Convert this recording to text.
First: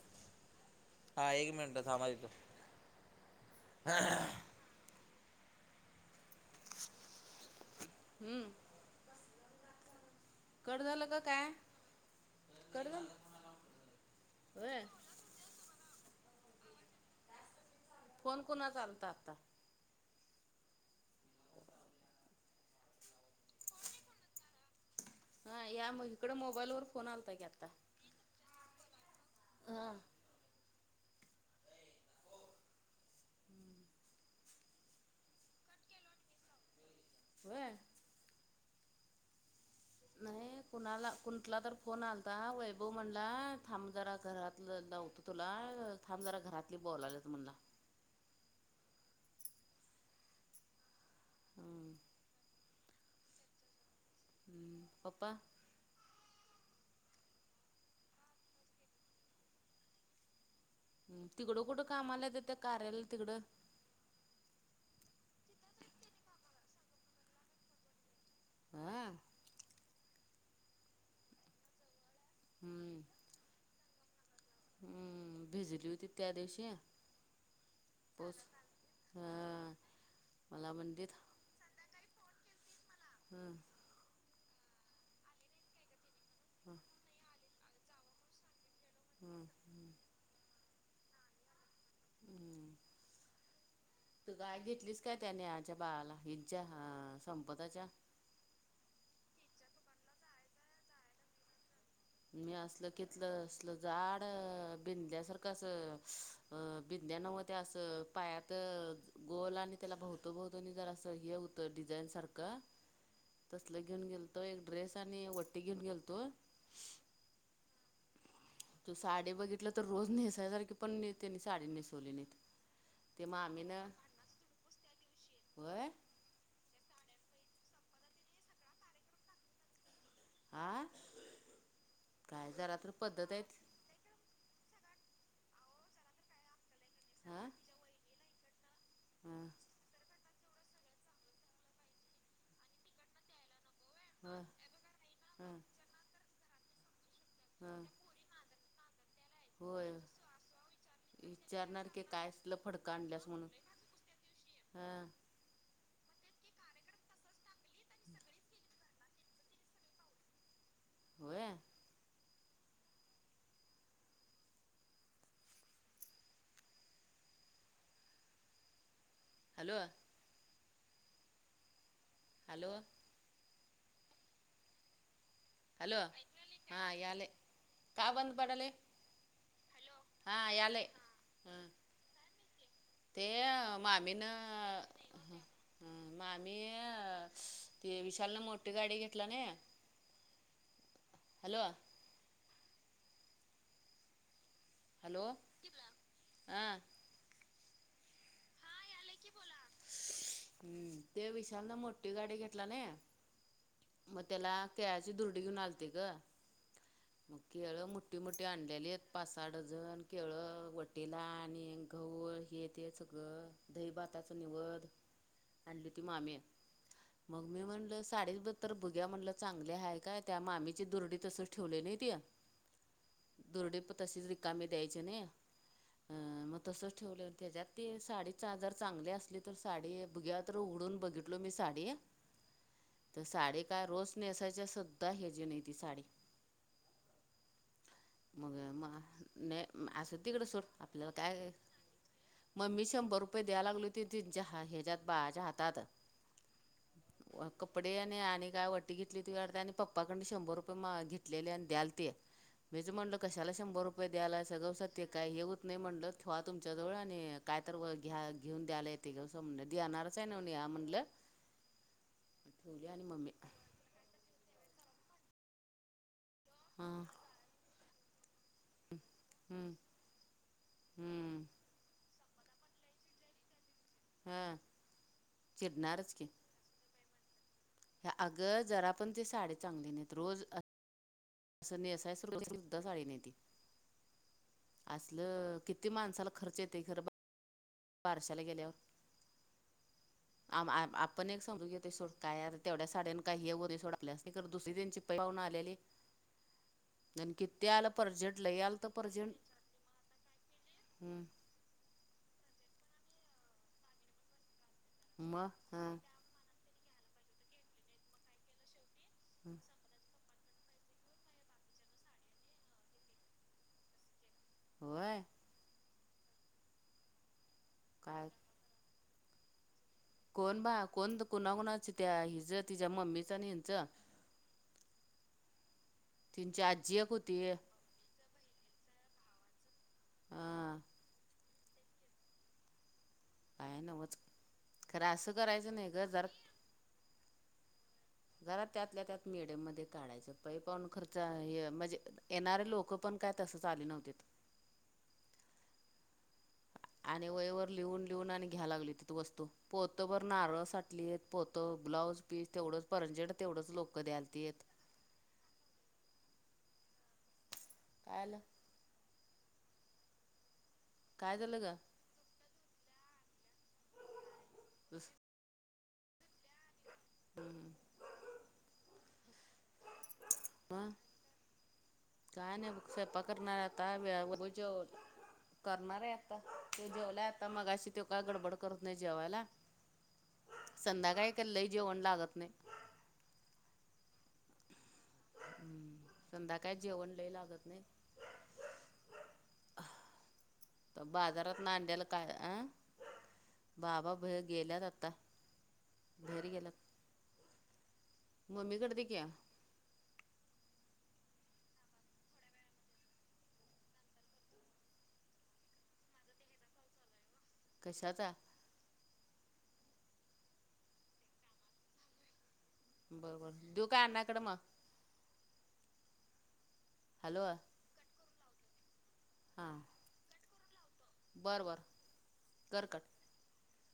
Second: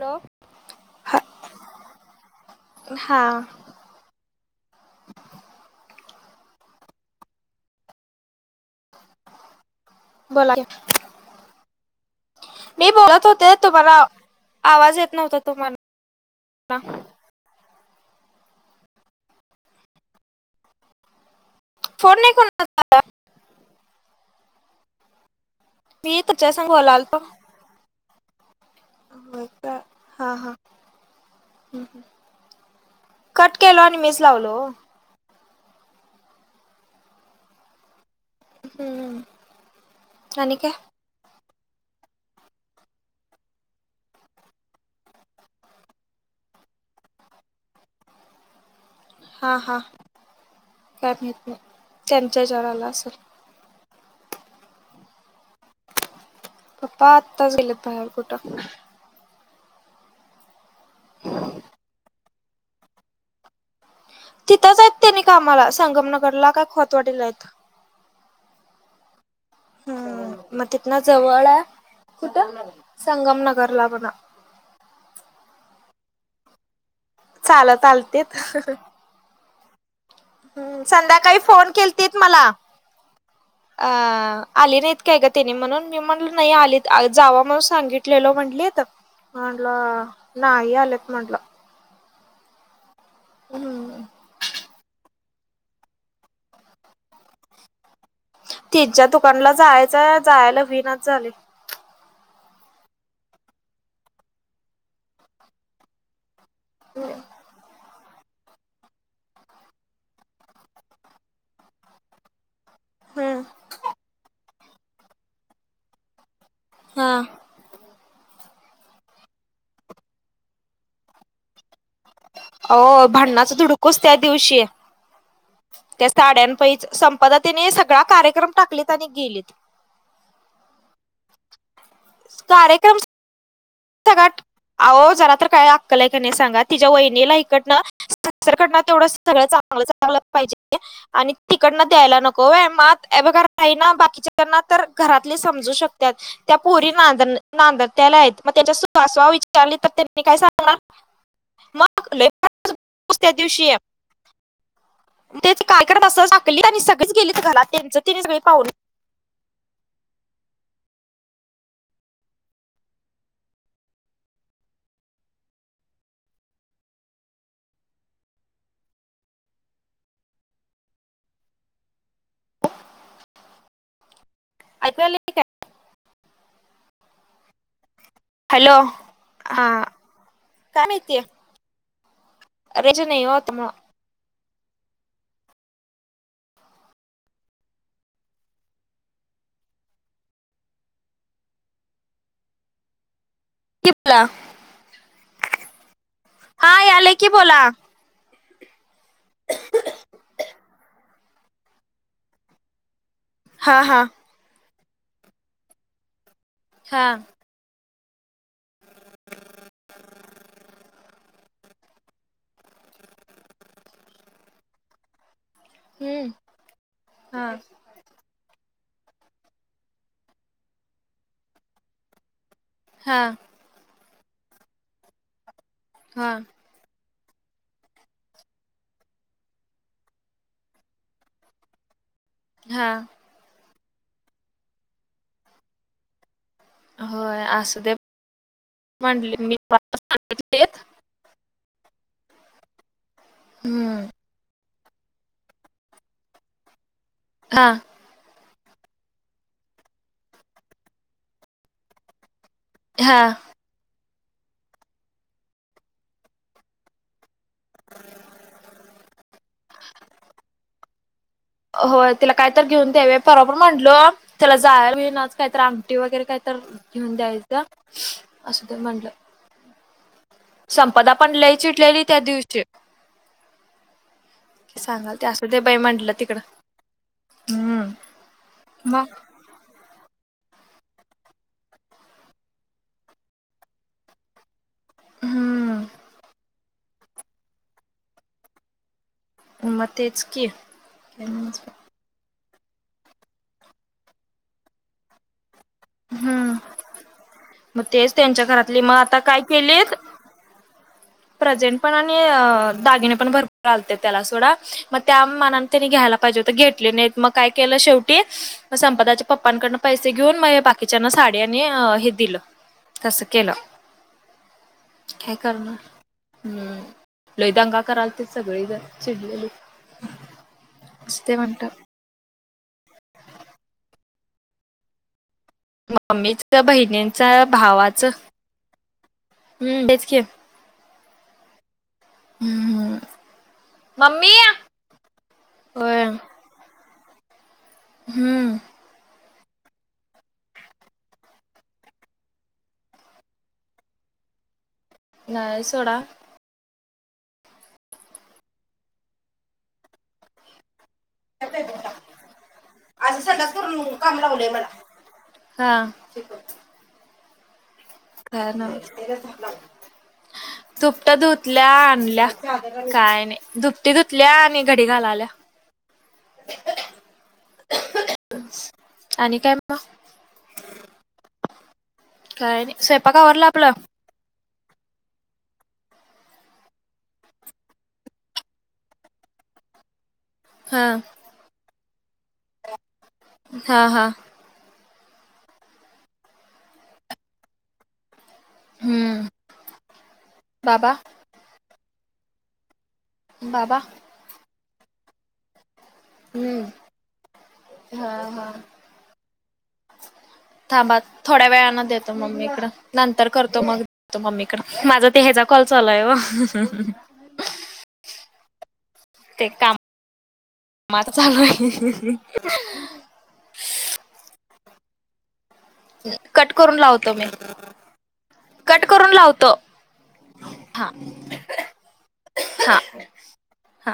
Hello. हा एक minute थांबा देतो. हा हम्म, बोला की कट झालं का काय? कट मी झालं बोलत होते तुम्हाला होय आवाज येत नव्हता तुम्हाला. फोन कोणाचा आलता आत्ता? [inaudible] फोन नाही कोणाचा आला. हा या मग मी इकडं तुमच्या संग मोबाईलवर फोन बोलालतो आलता की आत्ता. हो का? हा, हा हं हं. कट केलो आणि मीच लावलो ओ. होय? हम्म. आणि नाही काय कोणाला कोण कुठला तर फोन आलता वैभव म्हणला थांब जरा घरात लावतो तुला. अं थांब जरा घरातली बोलाल्यात म्हंटला. हा हा, काय माहित नाही, हम्म त्यांच्या हेच्यावर आला असेल. पप्पा पप्पा आत्ताच गेलेत बाहेर कुठं. हं तिकडं कुठं कामाला हायत त्या कार्याला तिकडं? तिथंच आहेत तेनी कामाला संगमनगरला काय खोतवाडीला हायत. हा. हम्म मग तिथनं जवळ आहे, कुठं? हम्म संगम नगरला म्हण. हम्म भिजलीवतीत त्या दिवशी. चालत आललीत. हा. हम्म संध्याकाळी फोन केलतीत मला. हं अ आली नाहीत काय ग? तेनी म्हणून मी म्हणल नाही हं आलीत जावा म्हणून सांगितलेल म्हणलीत. हं हं म्हणलं नाही आलेत म्हटलं. हम्म. हम्म. तू [unintelligible] घेतलीस काय त्या नेहाच्या बाळाला हिच्या संपदाच्या? तिच्या दुकानला जायचंय जायला हुईनाच झालंय. मी असलं घेतलं असलं जाड बिंदल्यासारखं असं बिंदल्या न्हव ते असं पायात गोल आणि त्याला भोवतभोवतनी जरास हे हुतं डिझाईनसारखं. हम्म तसलं घेऊन गेलतो. एक ड्रेस आणि वटी घेऊन गेलतो. हा. तु साडी बघितलं तर रोज नेसायसारखी पण त्यांनी साडी नेसवली नाहीत. अहो ते भांडणाच मामीनं धुडकूस त्यादिवशी. होय त्या साड्यांपैंच संपदा तेनी सगळा कार्यक्रम टाकलीत आणि गेलीत. आ काय जरा तर कार्यक्रम पद्धत आहेत [unintelligible] अहो जरा तर काय अक्कल हाय काय नाही सांगा, तिच्या वहिनीला हा इकडनं दुसरीकडनं तेवढं सगळं चांगलं ह चांगलं, चांगलं पाहिजे आणि तिकडनं द्यायला नको व्हय. मग आता हे बघ घरा काही ना ह बाकीच्यांना तर घरातले ह समजू शकतात. त्या पोरी ना ह नांदत्याल्या आहेत मग त्याच्या [unintelligible] विचारली होय तर त्यांनी काय सांगणार? विचारणार की मग लय काय असलं फारच फडक बोस आणल्यास म्हणून हा. तेच कार्यक्रम असं टाकली आणि सगळीच गेली [unintelligible] तेंच तेनी सगळी पाह होय. हॅलो. हॅलो. ऐकु यालंय? हॅलो हां यालय. का बंद पडालय? हॅलो हा, काय माहिती. हा ते अ मग मामीनं ह हम्म, मग आम्ही ते विशालने मोठी गाडी घेतला नाही हॅलो. [unintelligible] हॅलो. हा, हां यालंय की बोला. हम्म ते विशालनं मोठी गाडी घेतला नई. हा, हा. मग त्याला केळ्याची दुरडी घेऊन आलते ग. हा. मग केळं मोठी मोठी आणलेलीत पाच सहा डझन केळं, वटीला आणि गहू हे ते सगळं दही भाताच निवद. आणलीवती हम्म मामी, हा मग मी म्हणलं साडीच बद तर बघुया म्हणलं चांगली हाय काय, त्या मामीची दुरडी तसंच ठेवलेलीत. हा. दूरडी तशीच रीकामी द्यायची नाही. हा. अं मग तसंच ठेवलो आणि तेज्यात ते साडीचा जरा चांगली असली तर साडी बघुया तर उघडून बघितलो मी साडी. हा. अ साडी काय रोज नेसायच्या सुद्धा ह्याची नाही ती साडी. होय असू दे मग मग म्हटले मी नाही असुदे तिकड सोड सांगितलेत आपल्याला काय मग मी शंभर रुपये द्याय लागलीवती हम्म तिनंच्या हेच्यात बाळाच्या हातात व हा कपडे आणि काय वटी घेतलीवती वाटतं आणि पप्पाकडंन शंभर रुपये मा घेतलेली आणि द्यालती. मीच म्हंटलो हा कशाला शंभर रुपये द्यालाय सगळं सत्य काय हेऊत नाही म्हंटलं ठेवा तुमच्या जवळ आणि काय तर व घ्या घेऊन द्यायला येतंय गप बसा म्हटलं देणारच आहे ना म्हणलं होय तिला काय तर ठेवली घेऊन आणि देऊया मम्मी परवा पण म्हंटलो त्याला जायाला होईनाच. काहीतरी आंगटी वगैरे काय त तर हां घेऊन द्यायचं असु दे म्हटलं. हम्म. संपदा पण हम्म लई चिडलेली त्या दिवशी. हां ती सांगालती असु दे बाई म्हटलं चिडणारच की तिकडं हम्म. अगं जरा मग पण ती साडी चांगली नाही त रोज अ असं नेसायच [unintelligible] सुद्धा साडी नाही ती. असल हम्म किती माणसाला खर्च येतंय खर बारशाला गेल्यावर. मग तेच की आम आ आ आपण एक हम्म समजू घेतोय सोड. काय आ तेवढ्या साड्यान काय हे होत सोड आपल्यासनी, पण दुसरी त्यांची पै पावण आलेली हम्म. आणि किती आलत पर्जंट लय आलत आता पर्जंट काय केलीत हम्म. प्रेझेंट पण आणि अ दागिने पण भरपुर आलते त्याला सोडा, मग म त्यामानानं हा त्यानी घ्यायला पाहिजे होत घेतले नाहीत, मग काय केलं शेवटी संपदाच्या पप्पांकडन पैसे घेऊन म बाकीच्याना साडी आणि अ हे दिलं तसं केलं. होय काय करणार? हम्म लय दंगा करालते काय सगळे जण चिडलेले. कोण बा कोण कुणाकुणाचं त्या हिजं, तिच्या मम्मीचं आणि ह्यांचं मम्मीच, तिची आजी एक होती बहिणींचा, भावाचं हम्म तेच की. हा हम्म, हम्म. काय न्हवच. खरं असं करायचं नाही होय ग. जरा हम्म जरा त्यातल्या त्यात मेडेममध्ये काढायचं. पै पावण खर्च हे म्हणजे येणारे लोकं पण काय तसंच आली नव्हतीत. नाही सोडा. आणि वयवर लिहून लिहून आणि घ्या लागली हुतीत वस्तू, पोतभर नारळ साठलीत. पोतं, ब्लाऊज पीस तेवढंच, आज परंजेड संडास तेवढंच करून लोकं काम लावलंय द्यालतीत. मला हा. काय आलं [unintelligible] धुपाटं काय झालं धुतल्या ग आणल्या काय नाही. धुपटी धुतल्या आणि घडी घालायल्या. आणि काय मग? हं. काय नाही बघ, स्वयंपाक करणार आता. वेळेवर जेव करणार आहे आता. त्यो जेवलाय आता मगाशी, ते काय गडबड करत नाही जेवायला. [inaudible] संध्याकाळी काय लय जेवण लागत नाही. हा हा. हम्म, संध्याकाळी जेवण लय लागत नाही. हम्म. बाबा बाजारातनं आणल्यालं काय, आ बाबा भईर गेल्यात आता, घरी हम्म गेल्यात. हा हा मम्मीकडं दिकी. थांबा थोड्या वेळना देतो मम्मीकडं, नंतर करतो मग. तो मम्मीकड. माझा ते ह्याचा कॉल चालूय हाय ओ. कशाचा? ते काम माचा चालू हाय. बरबर, देऊ काय आम्याकडं मग? कट करून लावतो मी, हॅलो कट करून लावतो. हां हा बरं बरं हा. कर कट हा